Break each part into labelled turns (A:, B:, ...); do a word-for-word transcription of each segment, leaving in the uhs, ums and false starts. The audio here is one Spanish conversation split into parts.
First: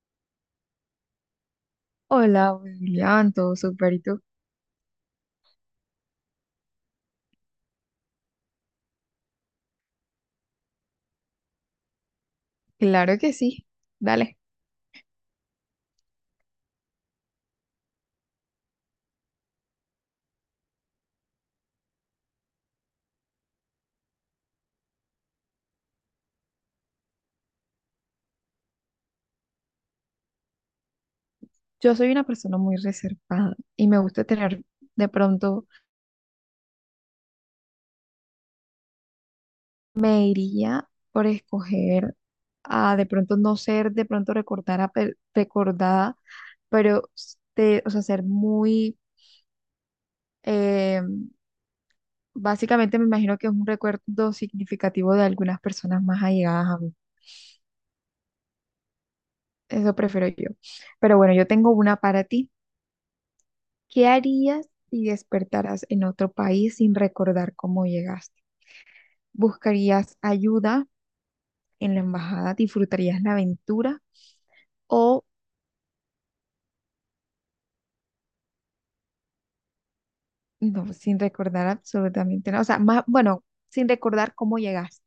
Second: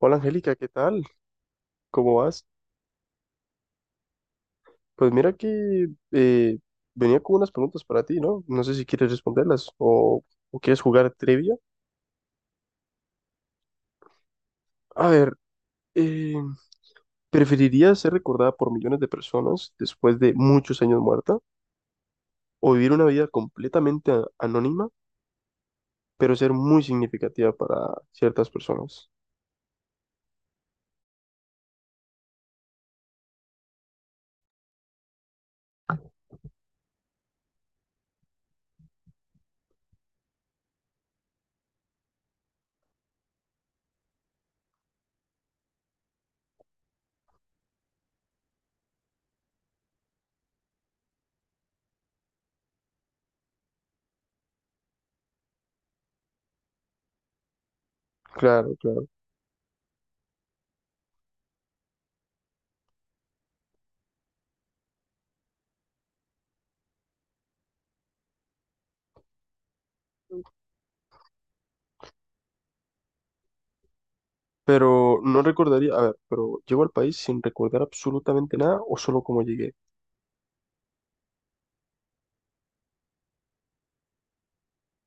A: Hola Angélica, ¿qué tal? ¿Cómo vas?
B: Hola, William, todo súper, ¿y tú?
A: Pues mira que eh, venía con unas preguntas para ti, ¿no? No sé si quieres responderlas o, o quieres jugar trivia.
B: Claro que sí, dale.
A: A ver, eh, ¿preferirías ser recordada por millones de personas después de muchos años muerta o vivir una vida completamente a- anónima, pero ser muy significativa para ciertas personas?
B: Yo soy una persona muy reservada y me gusta tener, de pronto, me iría por escoger a, de pronto, no ser, de pronto, recordada, recordada, pero, de- o sea, ser muy, eh, básicamente me imagino que es un recuerdo significativo de algunas personas más allegadas a mí.
A: Claro, claro.
B: Eso prefiero yo. Pero bueno, yo tengo una para ti. ¿Qué harías si despertaras en otro país sin recordar cómo llegaste? ¿Buscarías ayuda en la embajada? ¿Disfrutarías la aventura?
A: Pero
B: ¿O
A: no recordaría, a ver, pero llego al país sin recordar absolutamente nada o solo cómo llegué.
B: no, sin recordar absolutamente nada? O sea, más, bueno, sin recordar cómo llegaste.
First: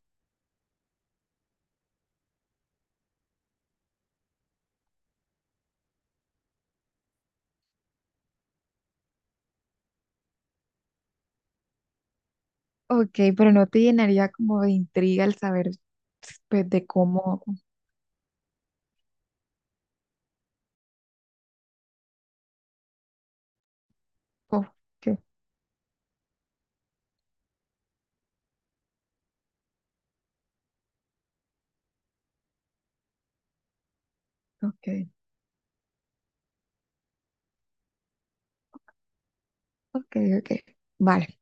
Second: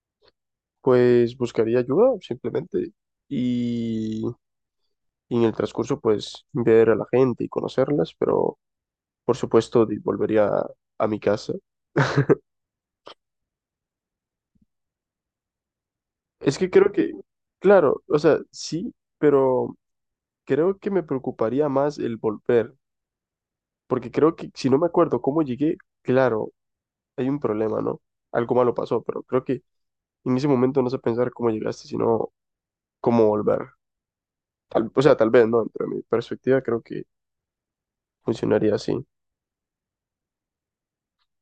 A: Pues buscaría ayuda simplemente y, y en el transcurso pues ver a la gente y conocerlas, pero por supuesto di- volvería a, a mi casa.
B: Ok, pero no te llenaría como de intriga el saber
A: Es que
B: pues, de
A: creo que,
B: cómo.
A: claro, o sea, sí, pero creo que me preocuparía más el volver, porque creo que
B: Ok,
A: si no me acuerdo cómo llegué, claro, hay un problema, ¿no? Algo malo pasó, pero creo que en ese momento no sé pensar cómo llegaste, sino cómo volver.
B: ok,
A: Tal- o sea, tal vez, ¿no? Dentro de mi perspectiva creo que funcionaría así.
B: ok, ok. Vale.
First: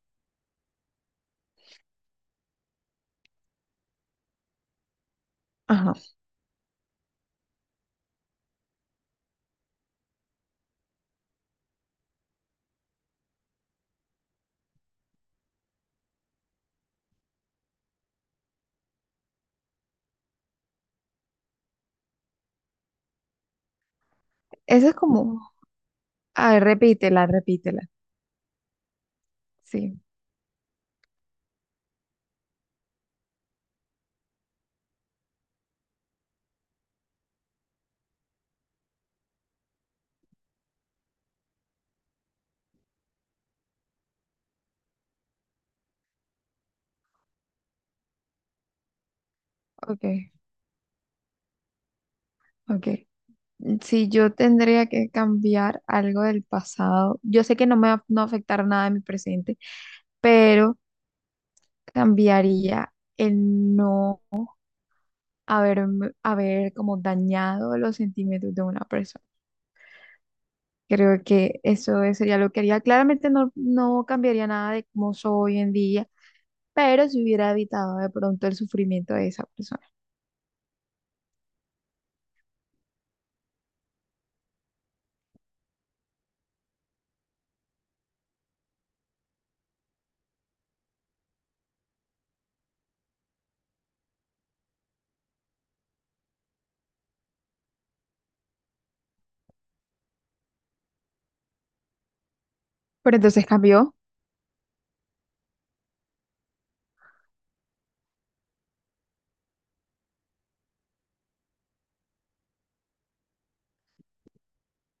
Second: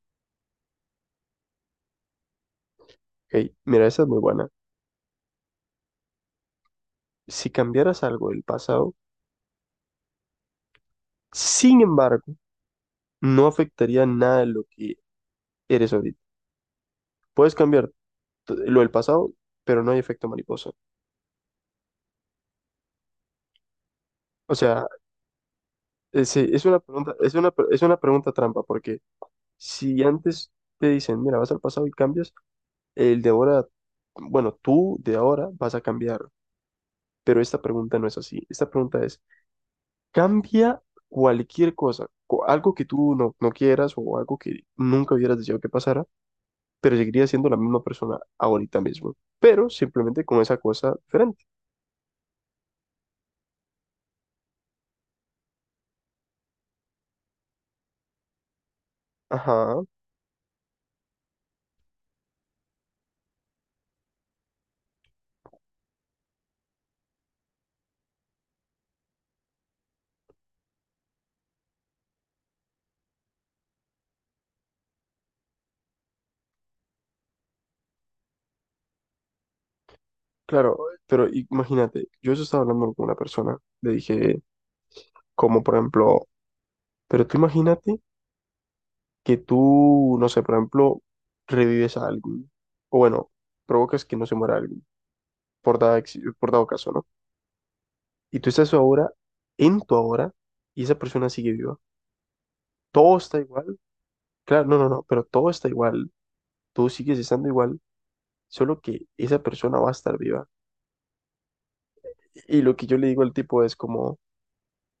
A: Hey, mira, esa es muy buena.
B: Ajá.
A: Si cambiaras algo del pasado, sin embargo, no afectaría nada de lo que eres ahorita. Puedes cambiar t- lo del pasado, pero no hay efecto mariposa. O sea,
B: Eso es como.
A: es,
B: A ver,
A: es una pregunta,
B: repítela,
A: es una, pre-
B: repítela.
A: es una pregunta trampa, porque
B: Sí,
A: si antes te dicen, mira, vas al pasado y cambias, el de ahora, bueno, tú de ahora vas a cambiar, pero esta pregunta no es así. Esta pregunta es, cambia cualquier cosa, co- algo que tú no, no quieras o algo que nunca hubieras deseado que pasara, pero seguiría siendo la misma persona ahorita mismo, pero
B: ok,
A: simplemente con esa cosa diferente.
B: ok. Si yo tendría que cambiar algo del pasado, yo sé que no me va a no va a afectar nada en mi presente,
A: Ajá,
B: pero cambiaría el no haber, haber como dañado los sentimientos de una persona. Creo que eso es- sería lo que haría. Claramente no, no cambiaría nada de cómo soy hoy en día, pero si hubiera evitado de pronto el sufrimiento de esa persona.
A: claro, pero imagínate, yo eso estaba hablando con una persona, le dije, como por ejemplo, pero tú imagínate que tú, no sé, por ejemplo, revives a alguien, o bueno, provocas que no se muera alguien, por dado, ex- por dado caso, ¿no? Y tú estás ahora, en tu ahora, y esa persona sigue viva.
B: Pero
A: Todo está
B: entonces
A: igual,
B: cambió,
A: claro, no, no, no, pero todo está igual, tú sigues estando igual, solo que esa persona va a estar viva. Y lo que yo le digo al tipo es como,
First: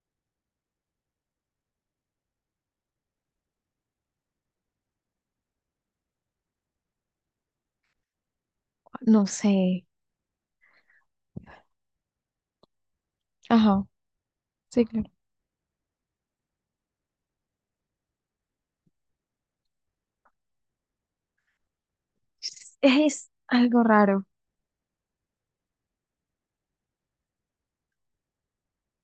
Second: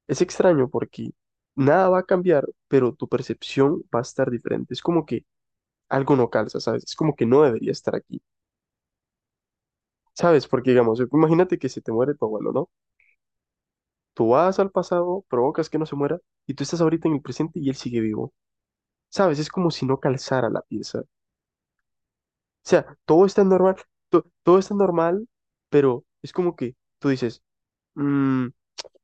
A: es extraño porque nada va a cambiar, pero tu percepción va a estar diferente. Es como que algo no calza, ¿sabes? Es como que no debería estar aquí,
B: no sé.
A: ¿sabes? Porque digamos, imagínate que se te muere tu abuelo, ¿no?
B: Ajá,
A: Tú vas al
B: sí, claro.
A: pasado, provocas que no se muera y tú estás ahorita en el presente y él sigue vivo, ¿sabes? Es como si no calzara la pieza. O sea, todo
B: Es
A: está normal,
B: algo raro,
A: to- todo está normal, pero es como que tú dices, "Mm,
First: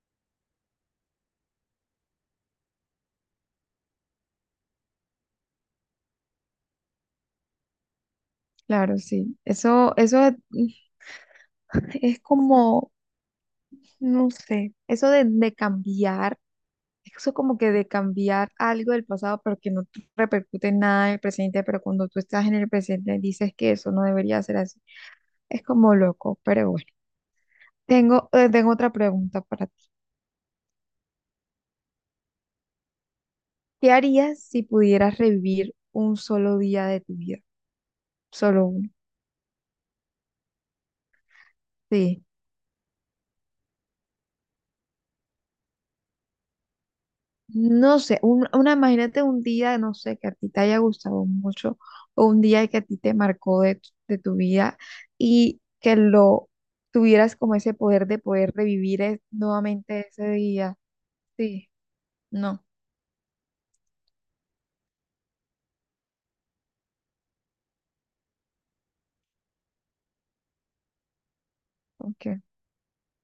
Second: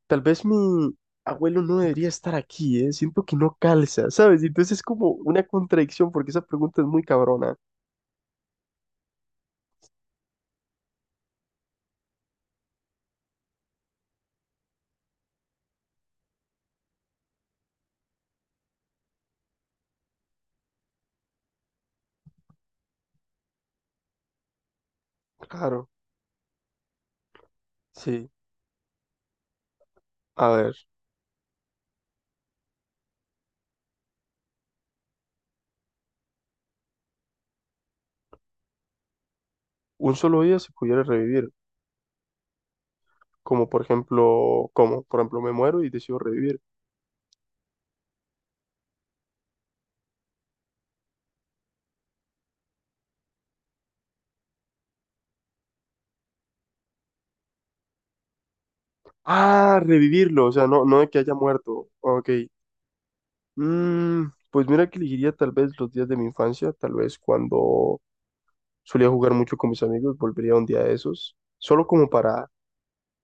A: tal vez mi abuelo no debería estar aquí, ¿eh? Siento que no calza, ¿sabes?" Y entonces es como una contradicción porque esa pregunta es muy cabrona.
B: claro, sí. Eso, eso es como, no sé, eso de, de cambiar, eso como que de cambiar algo del pasado, pero que no te repercute en nada en el presente, pero cuando tú estás en el presente dices que eso no debería ser así. Es
A: Claro,
B: como loco, pero bueno. Tengo,
A: sí.
B: eh, tengo otra pregunta para ti.
A: A ver,
B: ¿Qué harías si pudieras revivir un solo día de tu vida? Solo uno.
A: un solo día se pudiera revivir.
B: Sí.
A: Como por ejemplo, ¿cómo? Por ejemplo, me muero y decido revivir.
B: No sé, un- una, imagínate un día, no sé, que a ti te haya gustado mucho, o un día que a ti te marcó de, tu- de tu vida y que lo tuvieras como ese poder de poder revivir es-
A: Ah,
B: nuevamente ese
A: revivirlo, o sea,
B: día.
A: no, no de que haya
B: Sí,
A: muerto. Ok.
B: no,
A: Mm, pues mira que elegiría tal vez los días de mi infancia, tal vez cuando solía jugar mucho con mis amigos, volvería un día de esos, solo como
B: ok.
A: para...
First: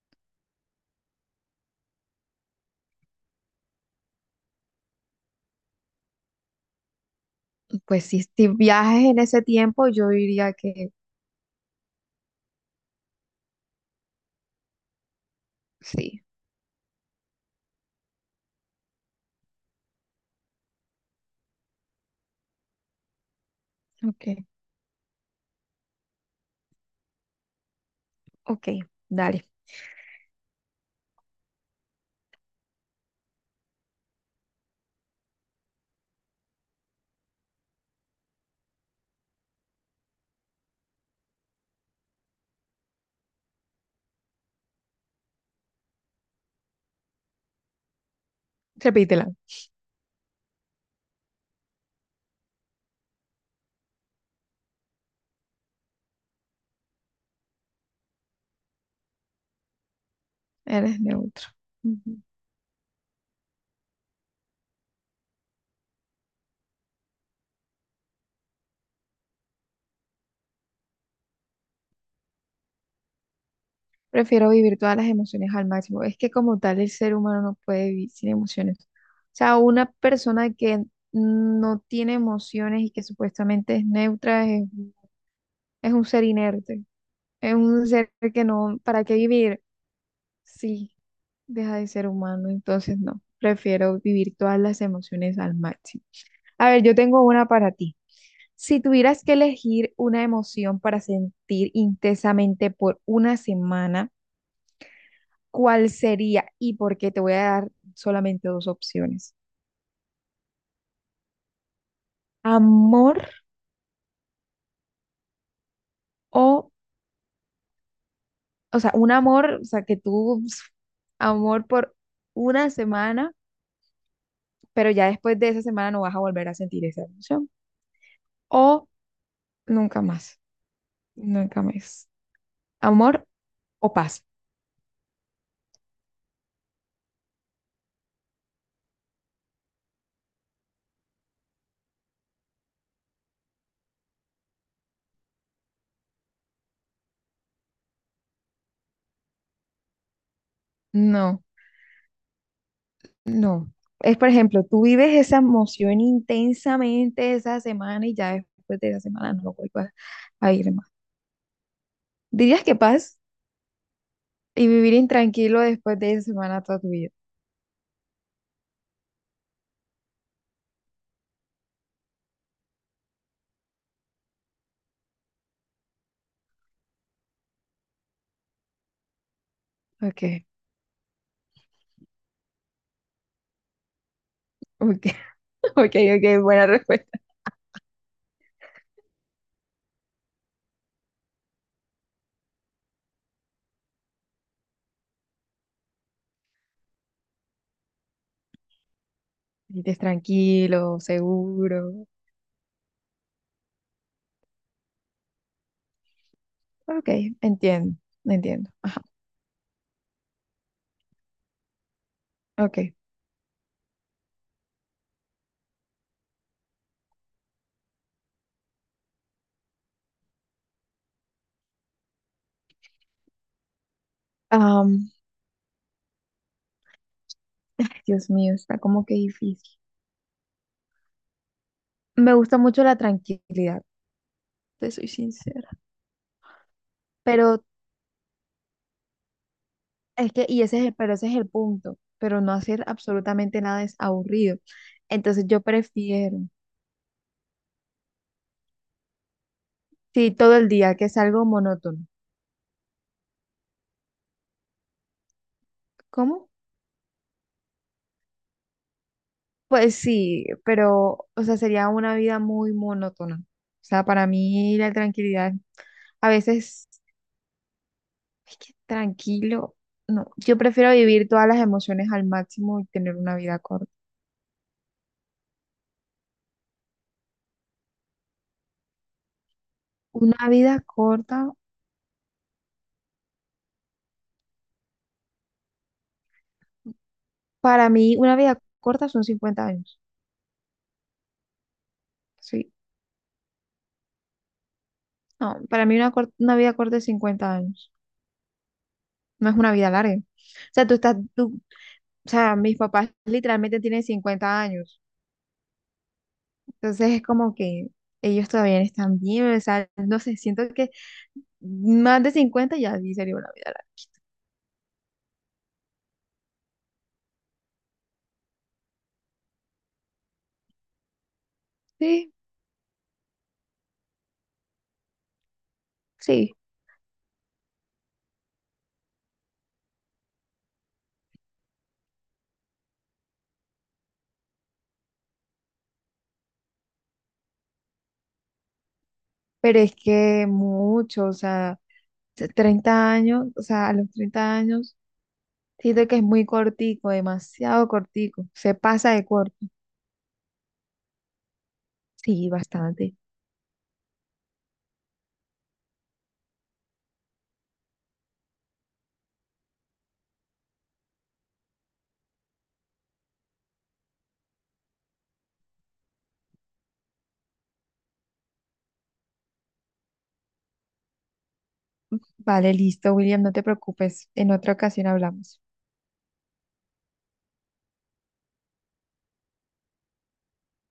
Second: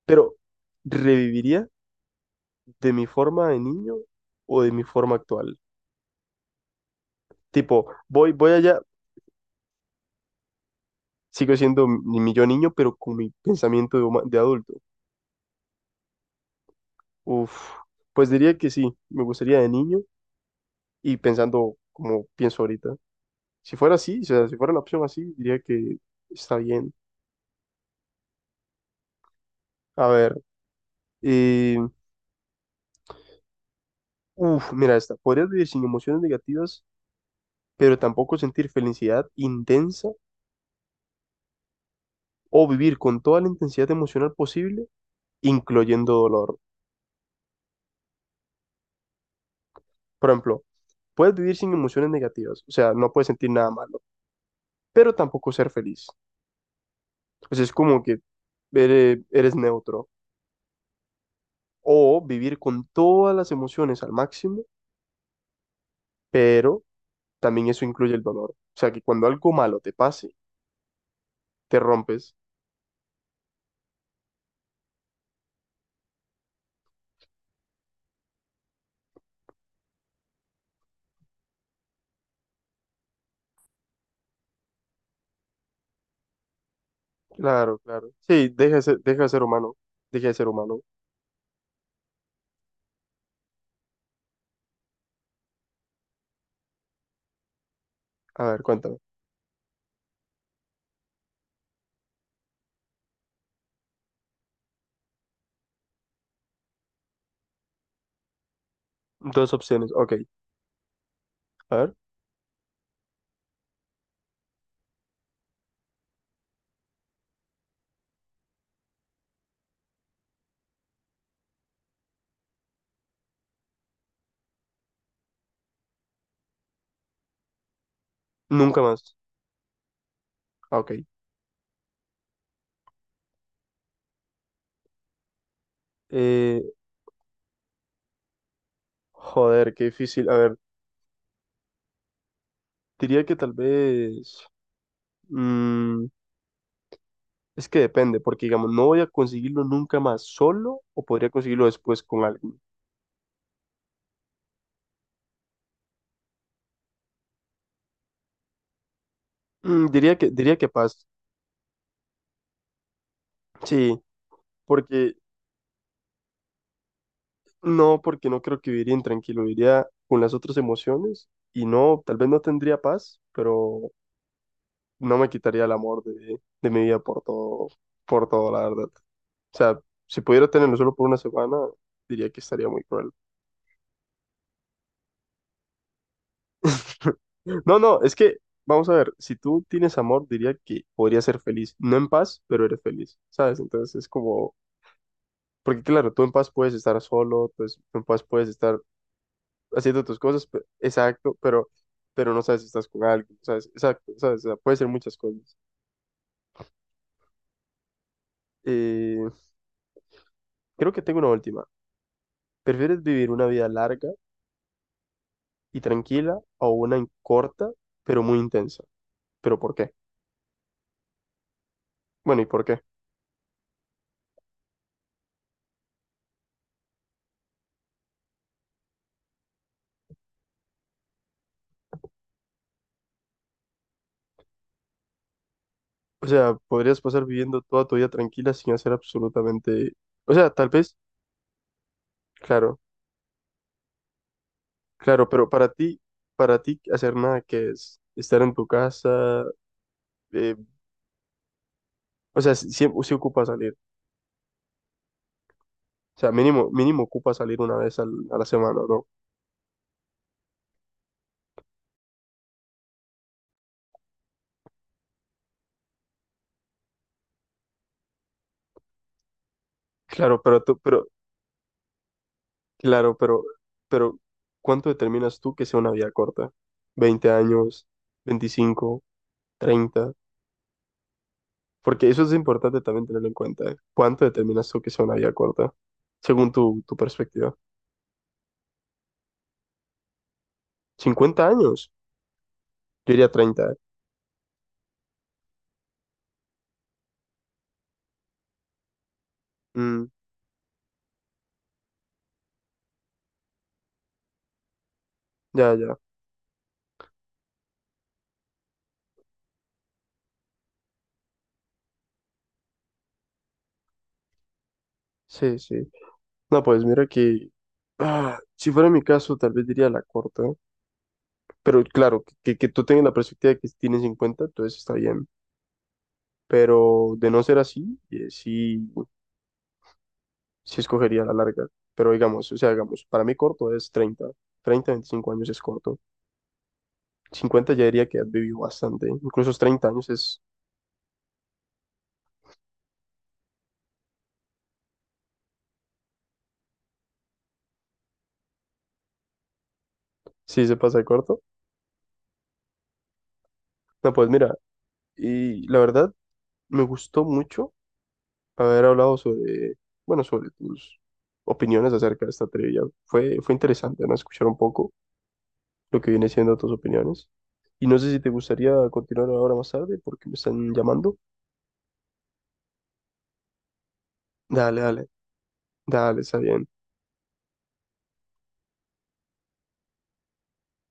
A: Pero, ¿reviviría de mi forma de niño o de mi forma actual? Tipo,
B: Pues sí,
A: voy,
B: si
A: voy allá,
B: viajes en ese tiempo, yo diría que
A: sigo siendo mi, mi yo niño, pero con mi pensamiento de, huma- de adulto.
B: sí.
A: Uf, pues diría que sí, me gustaría de niño y pensando como pienso ahorita. Si fuera así, o
B: Ok,
A: sea, si fuera la opción así, diría que está bien.
B: ok, dale,
A: A ver, eh, uf, mira esta. Podrías vivir sin emociones negativas, pero tampoco sentir felicidad intensa o vivir con toda la intensidad emocional posible, incluyendo dolor.
B: repítela.
A: Por ejemplo, puedes vivir sin emociones negativas, o sea, no puedes sentir nada malo, pero tampoco ser feliz. O sea, es como que eres, eres neutro.
B: Eres neutro.
A: O
B: Ujú.
A: vivir con todas las emociones al máximo, pero también eso incluye el dolor. O sea, que cuando algo malo te pase, te rompes.
B: Prefiero vivir todas las emociones al máximo. Es que como tal el ser humano no puede vivir sin emociones. O sea, una persona que no tiene emociones y que supuestamente es neutra es, es un ser inerte. Es
A: Claro,
B: un
A: claro.
B: ser que
A: Sí, deja
B: no,
A: de ser,
B: ¿para qué
A: deja de ser
B: vivir?
A: humano. Deja de ser humano.
B: Sí, deja de ser humano. Entonces no, prefiero vivir todas las emociones al máximo. A ver, yo tengo una para ti.
A: A ver,
B: Si
A: cuéntame.
B: tuvieras que elegir una emoción para sentir intensamente por una semana, ¿cuál sería y por qué? Te voy a dar solamente dos opciones.
A: Dos opciones. Ok. A ver.
B: Amor o, o sea, un amor, o sea, que tú, pf, amor por una semana, pero ya después de esa semana no vas a volver a sentir esa emoción.
A: Nunca
B: O
A: más.
B: nunca más,
A: Ah, ok.
B: nunca más. Amor o paz.
A: Eh, joder, qué difícil. A ver, diría que tal vez... mm, es que depende, porque digamos, no voy a conseguirlo nunca más solo o podría
B: No,
A: conseguirlo después con alguien.
B: no. Es, por ejemplo, tú vives esa emoción intensamente esa semana y ya después de esa semana no lo
A: Mm,
B: vuelvas
A: diría que,
B: a
A: diría que
B: ir más.
A: paz.
B: ¿Dirías que paz?
A: Sí,
B: Y vivir
A: porque
B: intranquilo después de esa semana toda tu vida.
A: no, porque no creo que viviría intranquilo, viviría con las otras emociones y no, tal vez no tendría paz, pero no me quitaría el amor de, de mi vida por todo, por todo, la verdad. O sea, si
B: Ok,
A: pudiera tenerlo solo por una semana, diría que estaría muy cruel.
B: ok, ok, ok, buena respuesta.
A: No, no, es que, vamos a ver, si tú tienes amor, diría que podrías ser feliz. No en paz, pero eres feliz, ¿sabes? Entonces es como, porque claro, tú en paz puedes estar solo, pues tú en paz puedes estar
B: Vives
A: haciendo tus cosas, pe-
B: tranquilo,
A: exacto, pero,
B: seguro.
A: pero no sabes si estás con alguien, ¿sabes? Exacto, ¿sabes? O sea, puede ser muchas cosas.
B: Ok, entiendo, entiendo. Ajá,
A: Eh, creo que tengo una última.
B: ok.
A: ¿Prefieres vivir una vida larga y tranquila o una corta, pero muy intensa? ¿Pero por qué? Bueno, ¿y por qué?
B: Am, Dios mío, está como que difícil. Me gusta mucho la tranquilidad, te soy sincera.
A: O sea, podrías pasar
B: Pero
A: viviendo toda tu vida tranquila sin hacer absolutamente...
B: es
A: O
B: que,
A: sea,
B: y
A: tal
B: ese es el,
A: vez,
B: pero ese es el punto. Pero no
A: claro,
B: hacer absolutamente nada es aburrido.
A: claro,
B: Entonces
A: pero
B: yo
A: para ti,
B: prefiero,
A: para ti hacer nada que es estar en tu casa,
B: sí,
A: eh,
B: todo el día, que es algo monótono.
A: o sea, si, si, si ocupa salir, o sea,
B: ¿Cómo?
A: mínimo, mínimo ocupa salir una vez al- a la semana, ¿no?
B: Pues sí, pero, o sea, sería una vida muy monótona. O sea, para mí la tranquilidad, a veces, es que tranquilo, no,
A: Claro,
B: yo
A: pero tú,
B: prefiero
A: pero,
B: vivir todas las emociones al máximo y tener
A: claro,
B: una
A: pero,
B: vida corta.
A: pero, ¿cuánto determinas tú que sea una vida corta? ¿Veinte años? Veinticinco, treinta,
B: Una vida corta,
A: porque eso es importante también tenerlo en cuenta, ¿eh? ¿Cuánto determinas tú que sea una vida corta? Según tu, tu perspectiva.
B: para mí, una vida corta son cincuenta años.
A: Cincuenta años.
B: Sí,
A: Yo diría treinta, ¿eh?
B: no, para mí una, cor- una vida corta es cincuenta años. No es una vida
A: Mm,
B: larga. O sea, tú estás, tú, o sea, mis papás literalmente tienen cincuenta años.
A: ya, ya.
B: Entonces es como que ellos todavía no están bien, o sea, no sé, siento que más de cincuenta ya sí sería una vida larga.
A: Sí, sí. No, pues mira que... ah, si fuera mi caso, tal vez diría la corta. Pero claro,
B: Sí,
A: que, que tú tengas la perspectiva de que tienes cincuenta entonces está bien.
B: sí,
A: Pero de no ser así, eh, sí, sí escogería la larga. Pero digamos, o sea, digamos, para mí corto es treinta treinta veinticinco años es corto. Cincuenta ya diría que has vivido bastante. Incluso los
B: pero
A: treinta
B: es
A: años es,
B: que mucho, o sea, se- treinta años, o sea, a los treinta años, siento que es muy cortico, demasiado cortico, se pasa de corto.
A: sí se pasa de corto.
B: Sí, bastante.
A: No, pues mira, y la verdad me gustó mucho haber hablado sobre, bueno, sobre tus opiniones acerca de esta trivia. Fue, fue interesante, ¿no? Escuchar un poco lo que viene siendo tus opiniones. Y no sé si te gustaría continuar ahora más tarde porque me están llamando.
B: Vale, listo, William, no te preocupes, en otra
A: Dale, dale,
B: ocasión hablamos.
A: dale, está bien.